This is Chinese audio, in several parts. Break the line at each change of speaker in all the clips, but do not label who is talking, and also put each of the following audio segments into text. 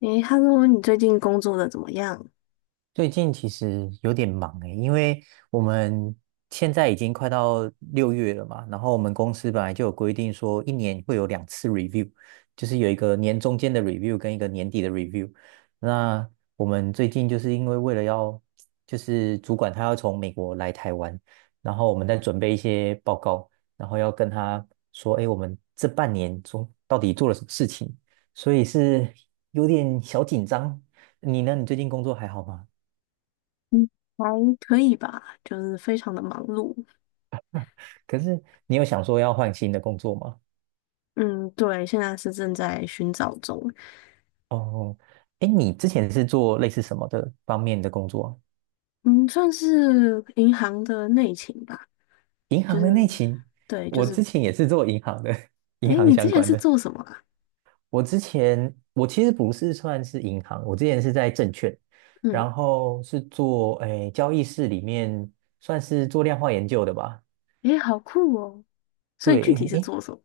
诶，Hello，你最近工作的怎么样？
最近其实有点忙诶，因为我们现在已经快到六月了嘛，然后我们公司本来就有规定说一年会有两次 review，就是有一个年中间的 review 跟一个年底的 review。那我们最近就是为了要主管他要从美国来台湾，然后我们在准备一些报告，然后要跟他说，哎，我们这半年中到底做了什么事情，所以是有点小紧张。你呢？你最近工作还好吗？
还可以吧，就是非常的忙碌。
可是你有想说要换新的工作吗？
嗯，对，现在是正在寻找中。
哦，哎，你之前是做类似什么的方面的工作啊？
嗯，算是银行的内勤吧，
银
就
行的内
是，
勤，
对，就
我
是，
之前也是做银行的，银
诶，
行
你之
相
前
关
是
的。
做什么啊？
我之前我其实不是算是银行，我之前是在证券，
嗯，
然后是做交易室里面算是做量化研究的吧。
诶，好酷哦。所以具
对，
体是
诶，
做什么？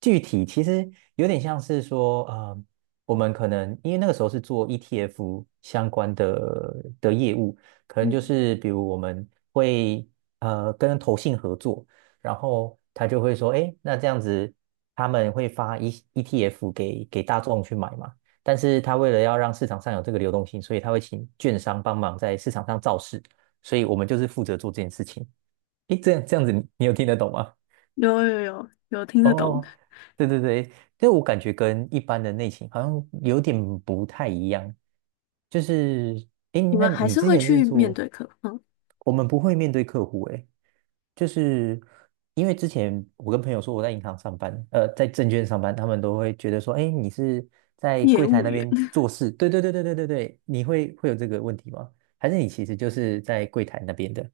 具体其实有点像是说，我们可能因为那个时候是做 ETF 相关的业务，可能就
嗯，
是比如我们会跟投信合作，然后他就会说，哎，那这样子他们会发 ETF 给大众去买嘛，但是他为了要让市场上有这个流动性，所以他会请券商帮忙在市场上造势，所以我们就是负责做这件事情。诶，这样子你，你有听得懂吗？
有,听得懂。
哦，对对对，这我感觉跟一般的内勤好像有点不太一样。就是，诶，
你
那
们还
你
是
之
会
前是
去面
做，
对客户，嗯，
我们不会面对客户，诶，就是因为之前我跟朋友说我在银行上班，在证券上班，他们都会觉得说，诶，你是在
业
柜台
务
那
员。
边 做事？对对对对对对对，你会有这个问题吗？还是你其实就是在柜台那边的？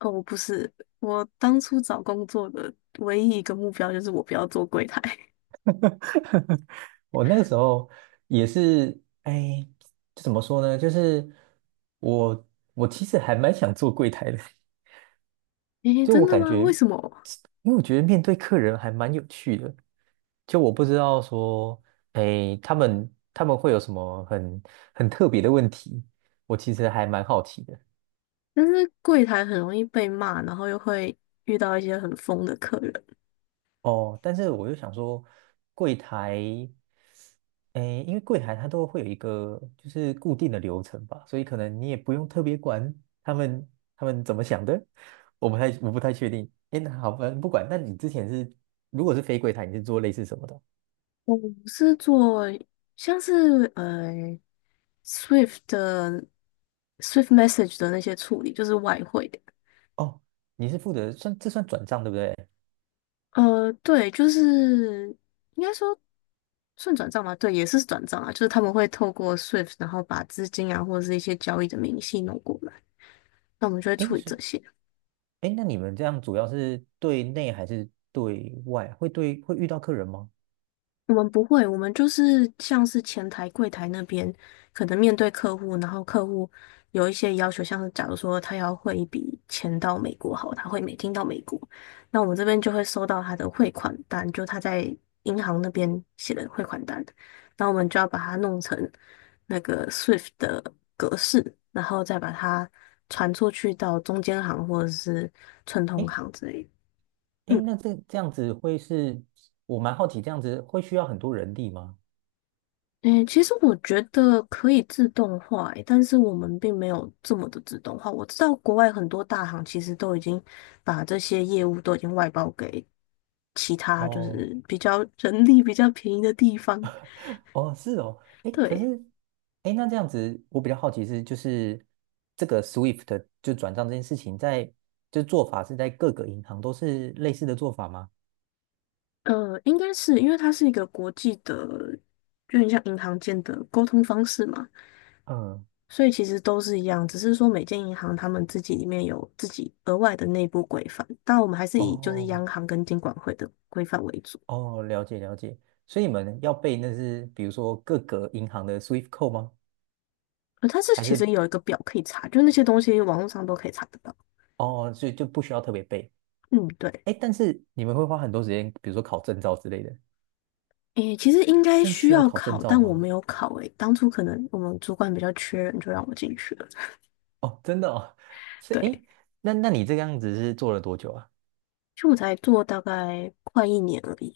哦，不是，我当初找工作的唯一一个目标就是我不要做柜台。
我那个时候也是，哎，怎么说呢？就是我我其实还蛮想做柜台的，
诶，
就
真
我
的
感
吗？
觉，
为什么？
因为我觉得面对客人还蛮有趣的。就我不知道说，哎，他们会有什么很特别的问题，我其实还蛮好奇的。
但是柜台很容易被骂，然后又会遇到一些很疯的客人。
哦，但是我又想说，柜台，诶，因为柜台它都会有一个就是固定的流程吧，所以可能你也不用特别管他们他们怎么想的，我不太确定。诶，那好吧，不管。那你之前是如果是非柜台，你是做类似什么的？
我是做像是Swift 的 Swift Message 的那些处理，就是外汇的。
哦，你是负责算转账对不对？
对，就是应该说算转账吗？对，也是转账啊，就是他们会透过 Swift，然后把资金啊或者是一些交易的明细弄过来，那我们就会
诶，
处理这
是
些。
诶，那你们这样主要是对内还是对外？会遇到客人吗？
我们不会，我们就是像是前台、柜台那边，可能面对客户，然后客户有一些要求，像是假如说他要汇一笔钱到美国，好，他会每金到美国，那我们这边就会收到他的汇款单，就他在银行那边写的汇款单，那我们就要把它弄成那个 SWIFT 的格式，然后再把它传出去到中间行或者是串通
诶
行之类的。
诶，
嗯
那这这样子会是，我蛮好奇，这样子会需要很多人力吗？
嗯，其实我觉得可以自动化诶，但是我们并没有这么的自动化。我知道国外很多大行其实都已经把这些业务都已经外包给其他就
哦，
是比较 人力比较便宜的地方。
哦，是哦，诶，可是，
对，
诶，那这样子我比较好奇是，就是这个 SWIFT 就转账这件事情在，就做法是在各个银行都是类似的做法吗？
应该是因为它是一个国际的，就很像银行间的沟通方式嘛，
嗯，
所以其实都是一样，只是说每间银行他们自己里面有自己额外的内部规范，但我们还是以就是
哦，
央行跟金管会的规范为主。
哦，了解了解，所以你们要背那是比如说各个银行的 SWIFT code 吗？
它是
还
其实
是
有一个表可以查，就是那些东西网络上都可以查得到。
哦，所以就不需要特别背？
嗯，对。
诶，但是你们会花很多时间，比如说考证照之类的。
诶，其实应该
这是
需
需要
要
考证
考，
照
但我
吗？
没有考诶。当初可能我们主管比较缺人，就让我进去了。
哦，真的哦，是
对，
诶，那那你这个样子是做了多久啊？
就我才做大概快一年而已，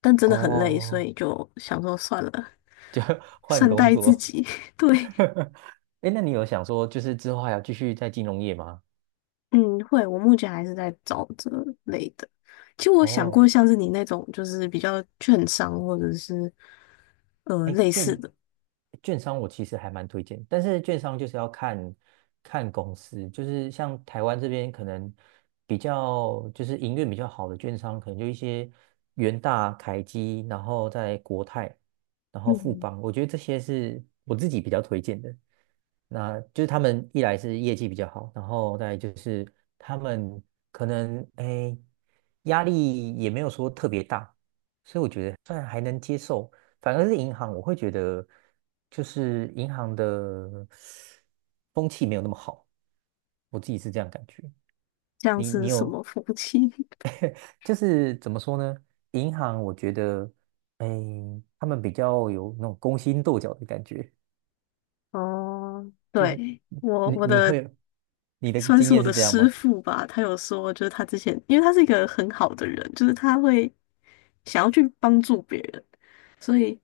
但真的很累，所
哦，
以就想说算了，
就 换
善
工
待自
作。
己。对，
诶，那你有想说，就是之后还要继续在金融业吗？
嗯，会，我目前还是在找这类的。其实我想
哦。
过像是你那种，就是比较券商或者是
哎，
类似
券
的，
券商我其实还蛮推荐，但是券商就是要看公司，就是像台湾这边可能比较就是营运比较好的券商，可能就一些元大、凯基，然后在国泰，然后富
嗯，
邦，我觉得这些是我自己比较推荐的。那就是他们一来是业绩比较好，然后再来就是他们可能哎压力也没有说特别大，所以我觉得算还能接受。反而是银行，我会觉得就是银行的风气没有那么好，我自己是这样感觉。
像
你
是什
有
么服务器
就是怎么说呢？银行我觉得，哎，他们比较有那种勾心斗角的感觉。
哦，对，我
你
我
你
的
会你的
算
经
是我
验
的
是这样
师
吗？
傅吧，他有说，就是他之前，因为他是一个很好的人，就是他会想要去帮助别人，所以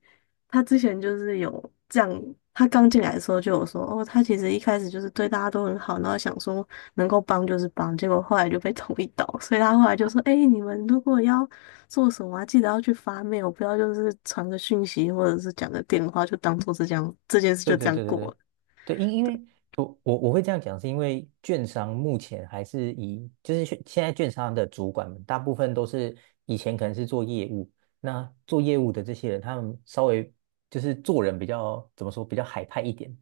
他之前就是有这样，他刚进来的时候就有说，哦，他其实一开始就是对大家都很好，然后想说能够帮就是帮，结果后来就被 捅一刀，所以他后来就说，哎，你们如果要做什么啊？记得要去发 mail，不要就是传个讯息或者是讲个电话，就当做是这样，这件事就
对
这
对
样
对对
过
对。
了。
对，因为我会这样讲，是因为券商目前还是以就是现在券商的主管们，大部分都是以前可能是做业务，那做业务的这些人，他们稍微就是做人比较怎么说，比较海派一点，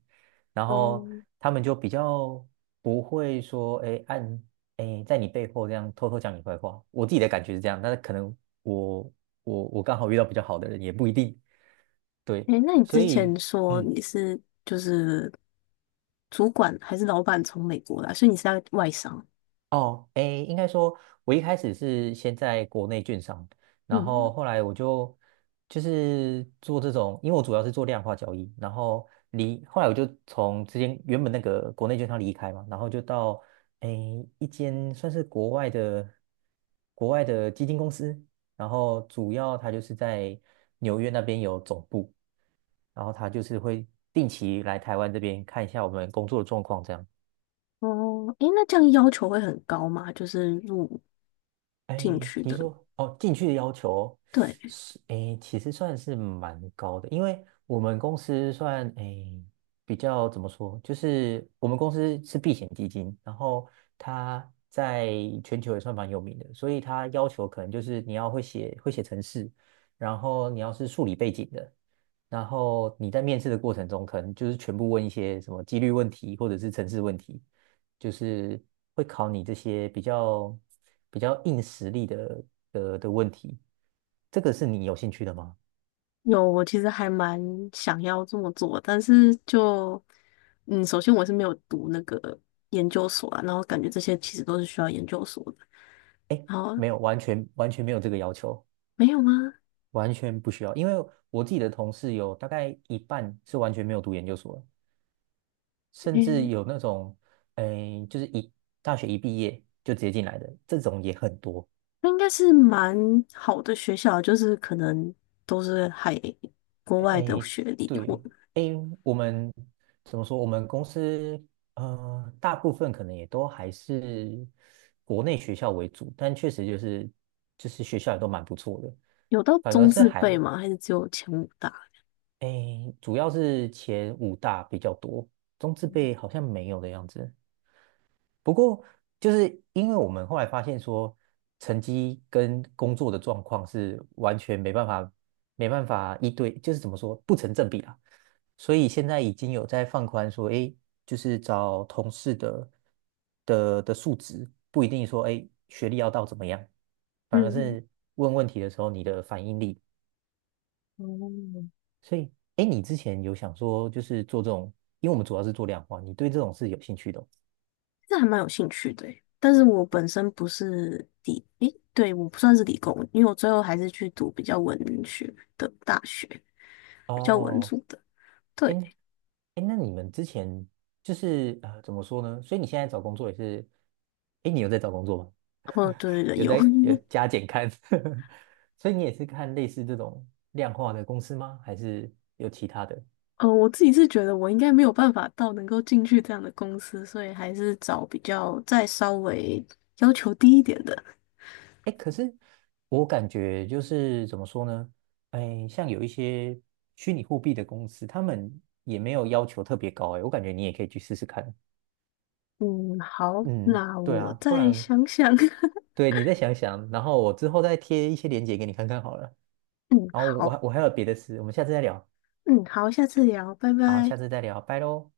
然
哦，
后他们就比较不会说，哎在你背后这样偷偷讲你坏话。我自己的感觉是这样，但是可能我我刚好遇到比较好的人，也不一定。对，
诶，那你
所
之
以。
前说
嗯。
你是就是主管还是老板从美国来，所以你是在外商。
哦，诶，应该说，我一开始是先在国内券商，然后
嗯，
后来我就就是做这种，因为我主要是做量化交易，然后后来我就从之前原本那个国内券商离开嘛，然后就到诶一间算是国外的基金公司，然后主要它就是在纽约那边有总部，然后它就是会定期来台湾这边看一下我们工作的状况这样。
哦，诶，那这样要求会很高吗？就是入进
哎，
去
你
的，
说哦，进去的要求
对，
是哎，其实算是蛮高的，因为我们公司算哎比较怎么说，就是我们公司是避险基金，然后它在全球也算蛮有名的，所以它要求可能就是你要会写程式，然后你要是数理背景的，然后你在面试的过程中可能就是全部问一些什么几率问题或者是程式问题。就是会考你这些比较硬实力的的问题。这个是你有兴趣的吗？
有，我其实还蛮想要这么做，但是就，嗯，首先我是没有读那个研究所啊，然后感觉这些其实都是需要研究所的，然后
没有，完全没有这个要求，
没有吗？
完全不需要。因为我自己的同事有大概一半是完全没有读研究所的甚至
嗯，
有那种，诶，就是大学一毕业就直接进来的，这种也很多。
那应该是蛮好的学校，就是可能都是海国外的
诶，
学历，或
对，诶，我们怎么说？我们公司大部分可能也都还是国内学校为主，但确实就是学校也都蛮不错的，
有到
反而
中
是
字辈
还
吗？还是只有前五大？
诶，主要是前五大比较多，中字辈好像没有的样子。不过，就是因为我们后来发现说，成绩跟工作的状况是完全没办法一对，就是怎么说不成正比啦。所以现在已经有在放宽说，哎，就是找同事的数值，不一定说哎学历要到怎么样，反而
嗯。
是问问题的时候你的反应力。
哦，
所以，哎，你之前有想说就是做这种，因为我们主要是做量化，你对这种是有兴趣的
这还蛮有兴趣的欸但是我本身不是理，诶，对，我不算是理工，因为我最后还是去读比较文学的大学，比较文
哦。
组的。
哎
对，
哎，那你们之前就是怎么说呢？所以你现在找工作也是，哎，你有在找工作吗？
哦，对对对，有，
有 加减看，所以你也是看类似这种量化的公司吗？还是有其他的？
我自己是觉得我应该没有办法到能够进去这样的公司，所以还是找比较再稍微要求低一点的。
哎，可是我感觉就是怎么说呢？哎，像有一些虚拟货币的公司，他们也没有要求特别高，哎，我感觉你也可以去试试看。
嗯，好，
嗯，
那
对
我
啊，不
再
然
想想。
对你再想想，然后我之后再贴一些链接给你看看好了。
嗯，
然后
好，
我还有别的事，我们下次再聊。
嗯，好，下次聊，拜
好，
拜。
下次再聊，拜喽。